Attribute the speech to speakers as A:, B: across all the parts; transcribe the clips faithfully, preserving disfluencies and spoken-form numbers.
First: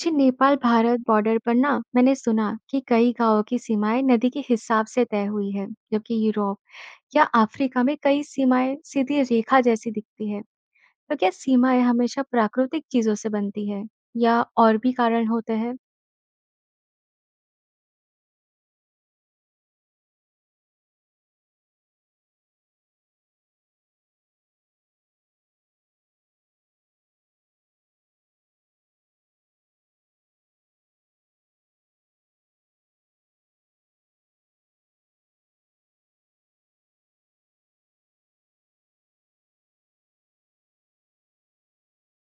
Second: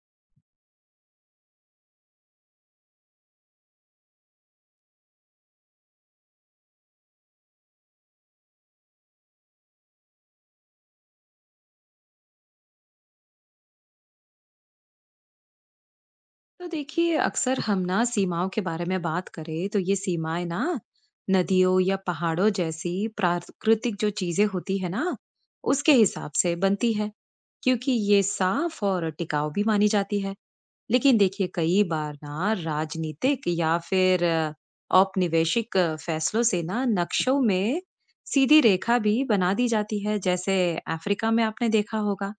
A: जी, Nepal-Bharat border पर ना मैंने सुना कि कई गांवों की सीमाएं नदी के हिसाब से तय हुई है, जबकि यूरोप या अफ्रीका में कई सीमाएं सीधी रेखा जैसी दिखती है। तो क्या सीमाएं हमेशा प्राकृतिक चीजों से बनती है या और भी कारण होते हैं?
B: तो देखिए अक्सर हम ना सीमाओं के बारे में बात करें तो ये सीमाएं ना नदियों या पहाड़ों जैसी प्राकृतिक जो चीजें होती है ना उसके हिसाब से बनती है क्योंकि ये साफ और टिकाऊ भी मानी जाती है। लेकिन देखिए कई बार ना राजनीतिक या फिर अ, औपनिवेशिक अ, फैसलों से ना नक्शों में सीधी रेखा भी बना दी जाती है, जैसे अफ्रीका में आपने देखा होगा।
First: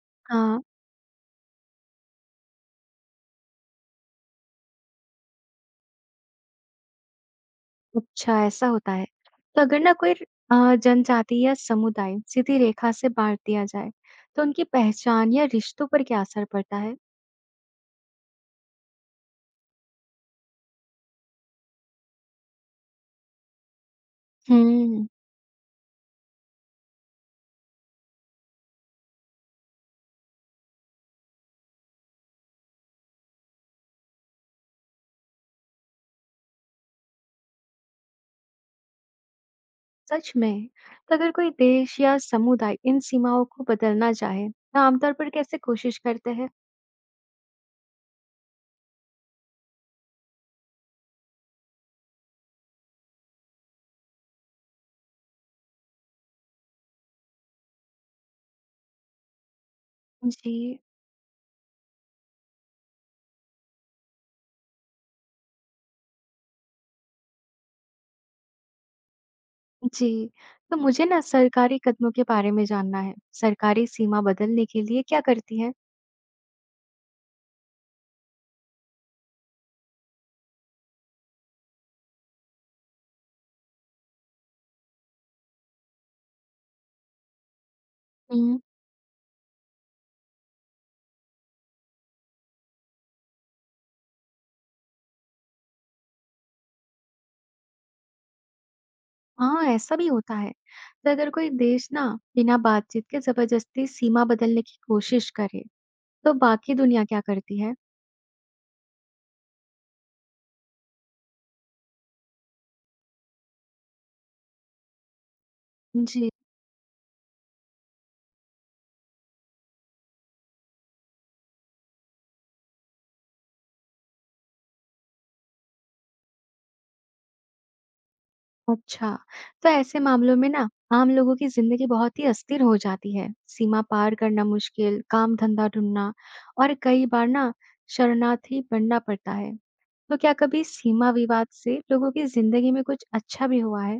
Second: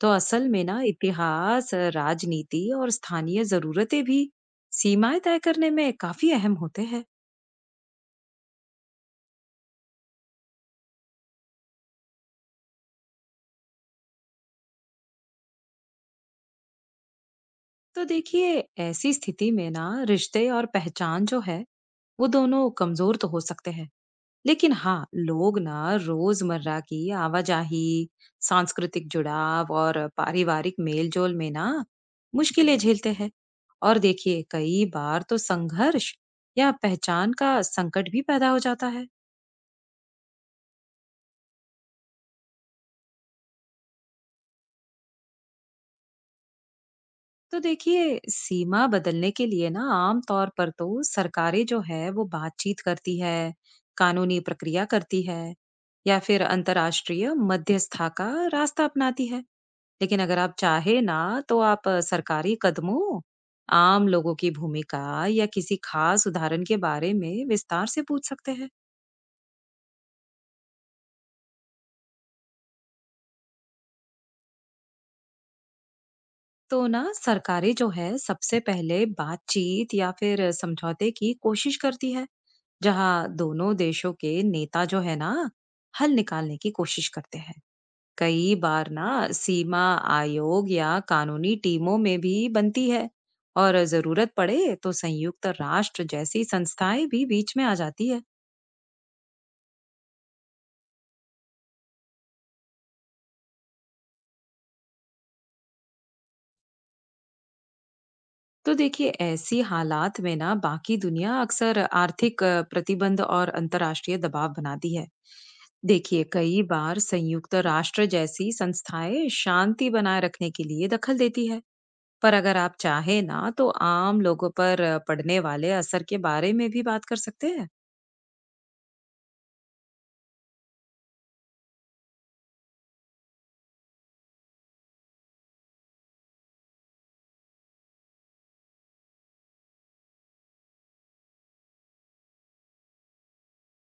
B: तो असल
A: हाँ,
B: में ना इतिहास, राजनीति और स्थानीय जरूरतें भी सीमाएं तय करने में काफी अहम होते हैं।
A: अच्छा ऐसा होता है। तो अगर ना कोई अ, जनजाति या समुदाय सीधी रेखा से बांट दिया जाए, तो उनकी पहचान या रिश्तों पर क्या असर पड़ता है?
B: तो देखिए ऐसी स्थिति में ना रिश्ते और पहचान जो है वो दोनों कमजोर तो हो सकते हैं, लेकिन हाँ
A: हम्म।
B: लोग ना रोजमर्रा की आवाजाही, सांस्कृतिक जुड़ाव और पारिवारिक मेलजोल में ना मुश्किलें झेलते हैं। और देखिए कई बार तो संघर्ष या पहचान का संकट भी पैदा हो जाता है।
A: सच में, तो अगर कोई देश या समुदाय इन सीमाओं को बदलना चाहे, तो आमतौर पर कैसे कोशिश करते हैं?
B: तो देखिए सीमा बदलने के लिए ना आम तौर पर तो सरकारें जो है वो बातचीत करती है, कानूनी प्रक्रिया करती है या फिर अंतर्राष्ट्रीय मध्यस्थता का रास्ता अपनाती है। लेकिन अगर आप
A: जी।
B: चाहे ना तो आप अ, सरकारी कदमों, आम लोगों की भूमिका या किसी खास उदाहरण के बारे में विस्तार से पूछ सकते हैं।
A: जी, तो मुझे ना सरकारी कदमों के बारे में जानना है। सरकारी सीमा बदलने के लिए क्या करती है?
B: तो ना सरकारें जो है सबसे पहले बातचीत या फिर समझौते की कोशिश करती है, जहां दोनों देशों के नेता जो है ना हल निकालने की कोशिश करते हैं। कई
A: हुँ।
B: बार ना सीमा आयोग या कानूनी टीमों में भी बनती है, और जरूरत पड़े तो संयुक्त राष्ट्र जैसी संस्थाएं भी बीच में आ जाती है।
A: हाँ, ऐसा भी होता है। तो अगर कोई देश ना बिना बातचीत के ज़बरदस्ती सीमा बदलने की कोशिश करे, तो बाकी दुनिया क्या करती है?
B: तो देखिए ऐसी हालात में ना बाकी दुनिया अक्सर आर्थिक अ, प्रतिबंध और अंतर्राष्ट्रीय दबाव बनाती है। देखिए
A: जी।
B: कई बार संयुक्त राष्ट्र जैसी संस्थाएं शांति बनाए रखने के लिए दखल देती है। पर अगर आप चाहे ना तो आम लोगों पर अ, पड़ने वाले असर के बारे में भी बात कर सकते हैं।
A: अच्छा, तो ऐसे मामलों में ना आम लोगों की जिंदगी बहुत ही अस्थिर हो जाती है। सीमा पार करना मुश्किल, काम धंधा ढूंढना और कई बार ना शरणार्थी बनना पड़ता है। तो क्या कभी सीमा विवाद से लोगों की जिंदगी में कुछ अच्छा भी हुआ है?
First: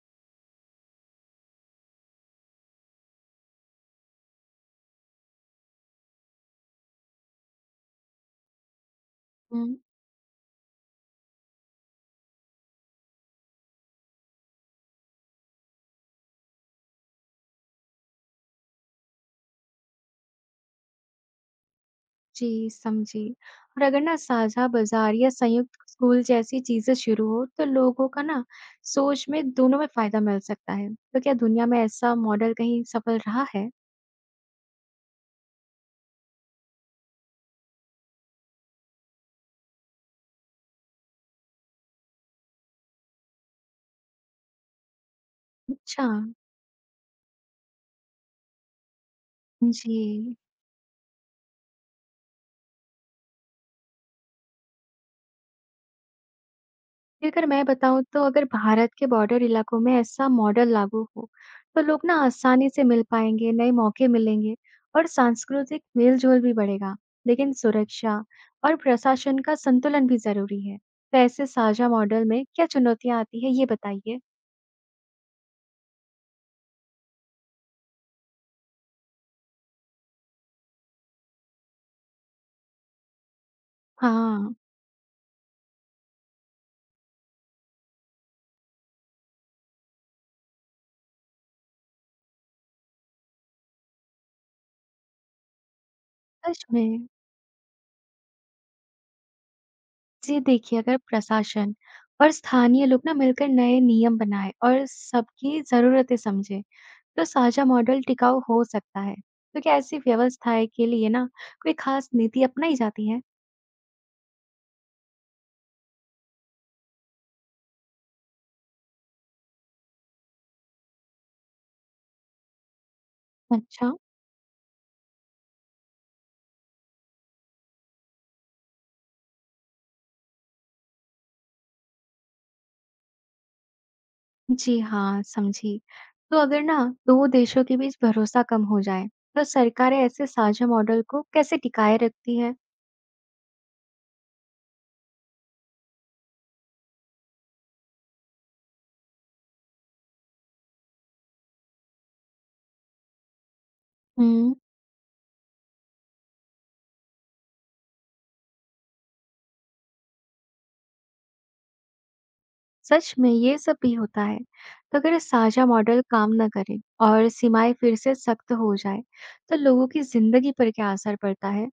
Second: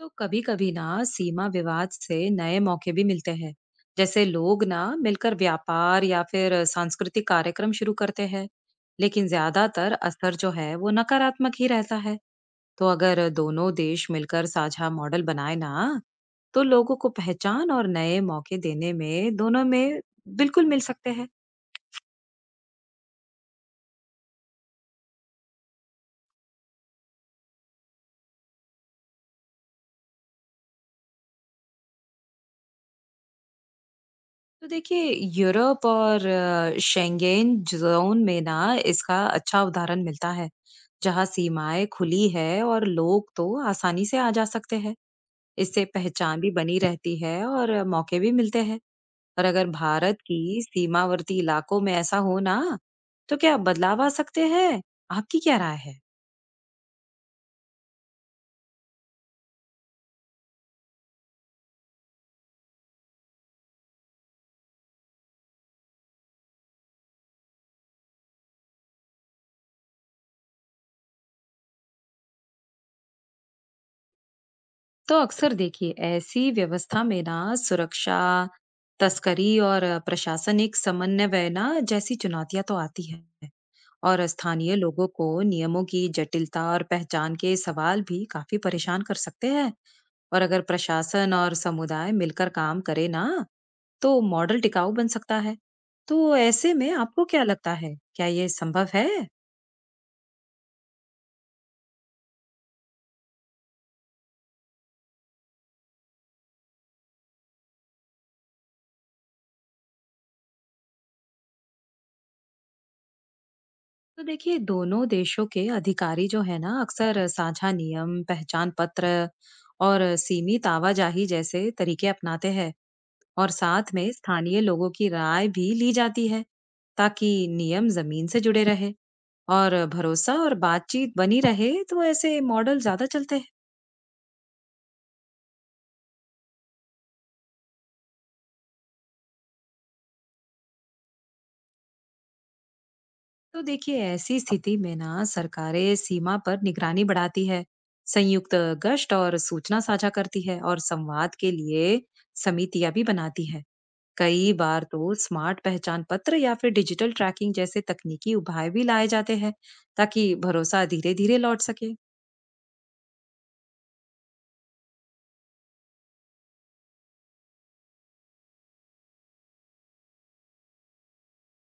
B: तो कभी कभी ना सीमा विवाद से नए मौके भी मिलते हैं, जैसे लोग ना मिलकर व्यापार या फिर सांस्कृतिक कार्यक्रम शुरू करते हैं, लेकिन
A: हुँ।
B: ज्यादातर असर जो है वो नकारात्मक ही रहता है। तो अगर दोनों देश मिलकर साझा मॉडल बनाए ना, तो लोगों को पहचान और नए मौके देने में दोनों में बिल्कुल मिल सकते हैं।
A: जी, समझी। और अगर ना साझा बाजार या संयुक्त स्कूल जैसी चीजें शुरू हो, तो लोगों का ना सोच में दोनों में फायदा मिल सकता है। तो क्या दुनिया में ऐसा मॉडल कहीं सफल रहा है?
B: तो देखिए यूरोप और अ, शेंगेन जोन में ना इसका अच्छा उदाहरण मिलता है, जहां सीमाएं खुली है और लोग तो आसानी से आ जा सकते हैं। इससे
A: अच्छा,
B: पहचान भी बनी रहती है और अ, मौके भी मिलते हैं। और अगर भारत
A: जी।
B: की सीमावर्ती इलाकों में ऐसा हो ना, तो क्या बदलाव आ सकते हैं? आपकी क्या राय है?
A: कि अगर मैं बताऊँ तो अगर भारत के बॉर्डर इलाकों में ऐसा मॉडल लागू हो, तो लोग ना आसानी से मिल पाएँगे, नए मौके मिलेंगे और सांस्कृतिक मेल-जोल भी बढ़ेगा। लेकिन सुरक्षा और प्रशासन का संतुलन भी ज़रूरी है। तो ऐसे साझा मॉडल में क्या चुनौतियाँ आती है, ये बताइए?
B: तो अक्सर देखिए ऐसी व्यवस्था में ना सुरक्षा, तस्करी और अ, प्रशासनिक समन्वय ना जैसी चुनौतियां तो आती है। और
A: हाँ,
B: स्थानीय लोगों को नियमों की जटिलता और पहचान के सवाल भी काफी परेशान कर सकते हैं। और अगर प्रशासन और समुदाय मिलकर काम करे ना, तो मॉडल टिकाऊ बन सकता है। तो
A: सच
B: ऐसे
A: में।
B: में आपको क्या लगता है, क्या ये संभव है?
A: जी देखिए, अगर प्रशासन और स्थानीय लोग ना मिलकर नए नियम बनाएँ और सबकी ज़रूरतें समझें, तो साझा मॉडल टिकाऊ हो सकता है। तो क्या ऐसी व्यवस्थाएं के लिए ना कोई खास नीति अपनाई जाती है?
B: तो देखिए दोनों देशों के अधिकारी जो है ना अक्सर साझा नियम, पहचान पत्र और सीमित आवाजाही जैसे तरीके अपनाते हैं, और
A: अच्छा।
B: साथ में स्थानीय लोगों की राय भी ली जाती है, ताकि नियम जमीन से जुड़े रहे और भरोसा और बातचीत बनी रहे। तो ऐसे मॉडल ज्यादा चलते हैं।
A: जी हाँ, समझी। तो अगर ना दो देशों के बीच भरोसा कम हो जाए, तो सरकारें ऐसे साझा मॉडल को कैसे टिकाए रखती है?
B: तो देखिए ऐसी स्थिति में ना सरकारें सीमा पर निगरानी बढ़ाती है, संयुक्त गश्त और सूचना साझा करती है, और संवाद के लिए समितियां भी बनाती है। कई
A: हम्म।
B: बार तो स्मार्ट पहचान पत्र या फिर डिजिटल ट्रैकिंग जैसे तकनीकी उपाय भी लाए जाते हैं, ताकि भरोसा धीरे धीरे लौट सके।
A: सच में ये सब भी होता है। तो अगर साझा मॉडल काम न करे और सीमाएं फिर से सख्त हो जाए तो लोगों की जिंदगी पर क्या असर पड़ता है?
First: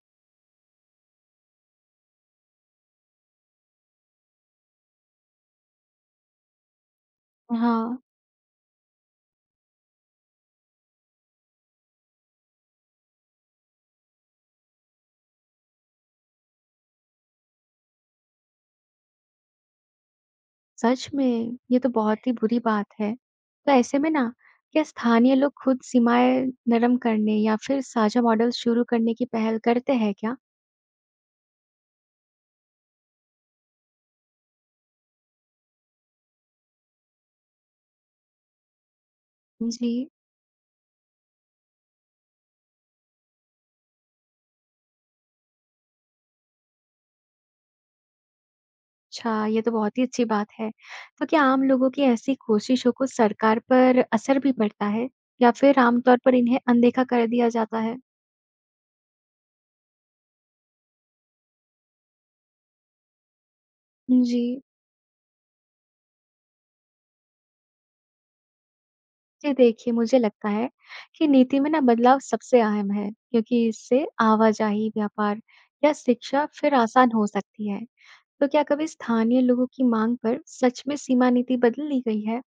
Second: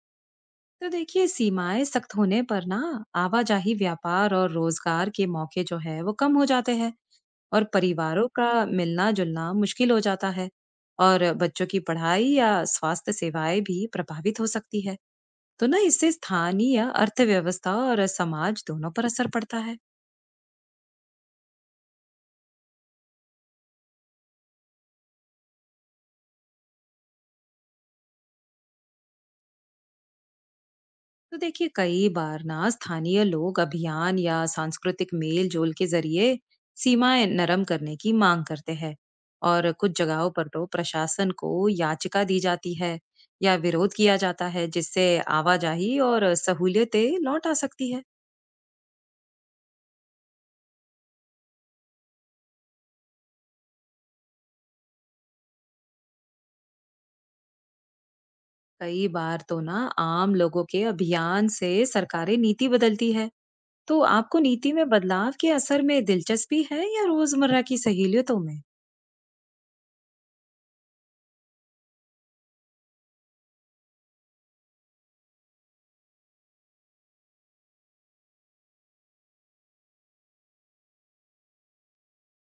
B: तो देखिए सीमाएं सख्त होने पर ना आवाजाही, व्यापार और रोजगार के मौके जो है वो कम हो जाते हैं, और
A: हाँ।
B: परिवारों का मिलना-जुलना मुश्किल हो जाता है। और बच्चों की पढ़ाई या स्वास्थ्य सेवाएं भी प्रभावित हो सकती है। तो ना इससे स्थानीय अर्थव्यवस्था और समाज दोनों पर असर पड़ता है।
A: सच में! ये तो बहुत ही बुरी बात है। तो ऐसे में ना, क्या स्थानीय लोग खुद सीमाएँ नरम करने या फिर साझा मॉडल शुरू करने की पहल करते हैं क्या?
B: तो देखिए कई बार ना स्थानीय लोग अभियान या सांस्कृतिक मेल जोल के जरिए सीमाएं नरम करने की मांग करते हैं, और
A: जी।
B: कुछ जगहों पर तो प्रशासन को याचिका दी जाती है या विरोध किया जाता है, जिससे आवाजाही और सहूलियतें लौट आ सकती है।
A: अच्छा, ये तो बहुत ही अच्छी बात है। तो क्या आम लोगों की ऐसी कोशिशों को सरकार पर असर भी पड़ता है या फिर आमतौर पर इन्हें अनदेखा कर दिया जाता है?
B: कई बार तो ना आम लोगों के अभियान से सरकारें नीति बदलती है। तो आपको
A: जी।
B: नीति में बदलाव के असर में दिलचस्पी है या रोजमर्रा की सहूलियतों में?
A: जी, देखिए मुझे लगता है कि नीति में ना बदलाव सबसे अहम है, क्योंकि इससे आवाजाही, व्यापार या शिक्षा फिर आसान हो सकती है। तो क्या कभी स्थानीय लोगों की मांग पर सच में सीमा नीति बदल दी गई है?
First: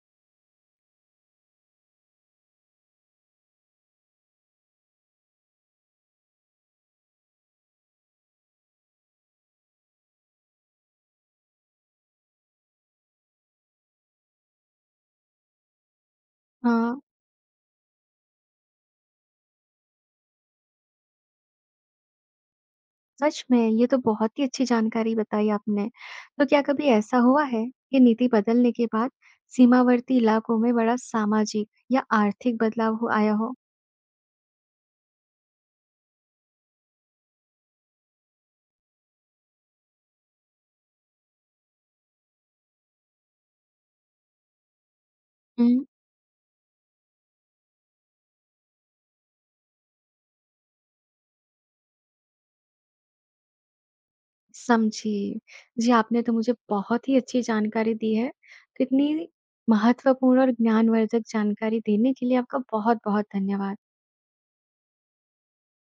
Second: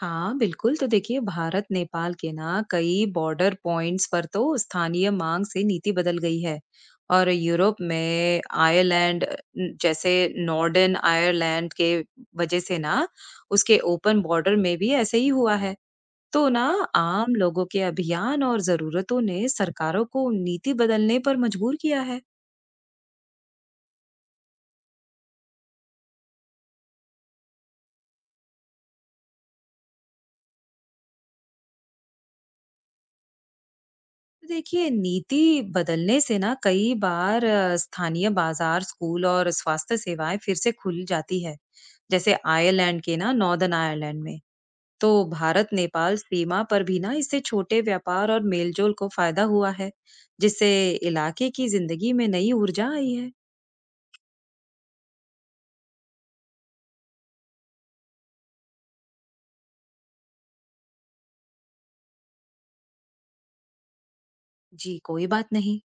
B: हाँ बिल्कुल, तो देखिए भारत नेपाल के ना कई बॉर्डर पॉइंट्स पर तो स्थानीय मांग से नीति बदल गई है। और यूरोप में आयरलैंड, अ, न- जैसे नॉर्डर्न आयरलैंड के वजह से ना उसके ओपन बॉर्डर में भी ऐसे ही हुआ है। तो ना
A: हाँ,
B: आम लोगों के अभियान और जरूरतों ने सरकारों को नीति बदलने पर मजबूर किया है।
A: सच में ये तो बहुत ही अच्छी जानकारी बताई आपने। तो क्या कभी ऐसा हुआ है कि नीति बदलने के बाद सीमावर्ती इलाकों में बड़ा सामाजिक या आर्थिक बदलाव हो आया हो?
B: तो देखिए नीति बदलने से ना कई बार अ, स्थानीय बाजार, स्कूल और स्वास्थ्य सेवाएं फिर से खुल जाती है, जैसे आयरलैंड के ना नॉर्दर्न आयरलैंड में। तो भारत
A: हुँ,
B: नेपाल सीमा पर भी ना इससे छोटे व्यापार और मेलजोल को फायदा हुआ है, जिससे इलाके की जिंदगी में नई ऊर्जा आई है।
A: समझी। जी, आपने तो मुझे बहुत ही अच्छी जानकारी दी है। तो इतनी महत्वपूर्ण और ज्ञानवर्धक जानकारी देने के लिए आपका बहुत-बहुत धन्यवाद।
B: जी कोई बात नहीं।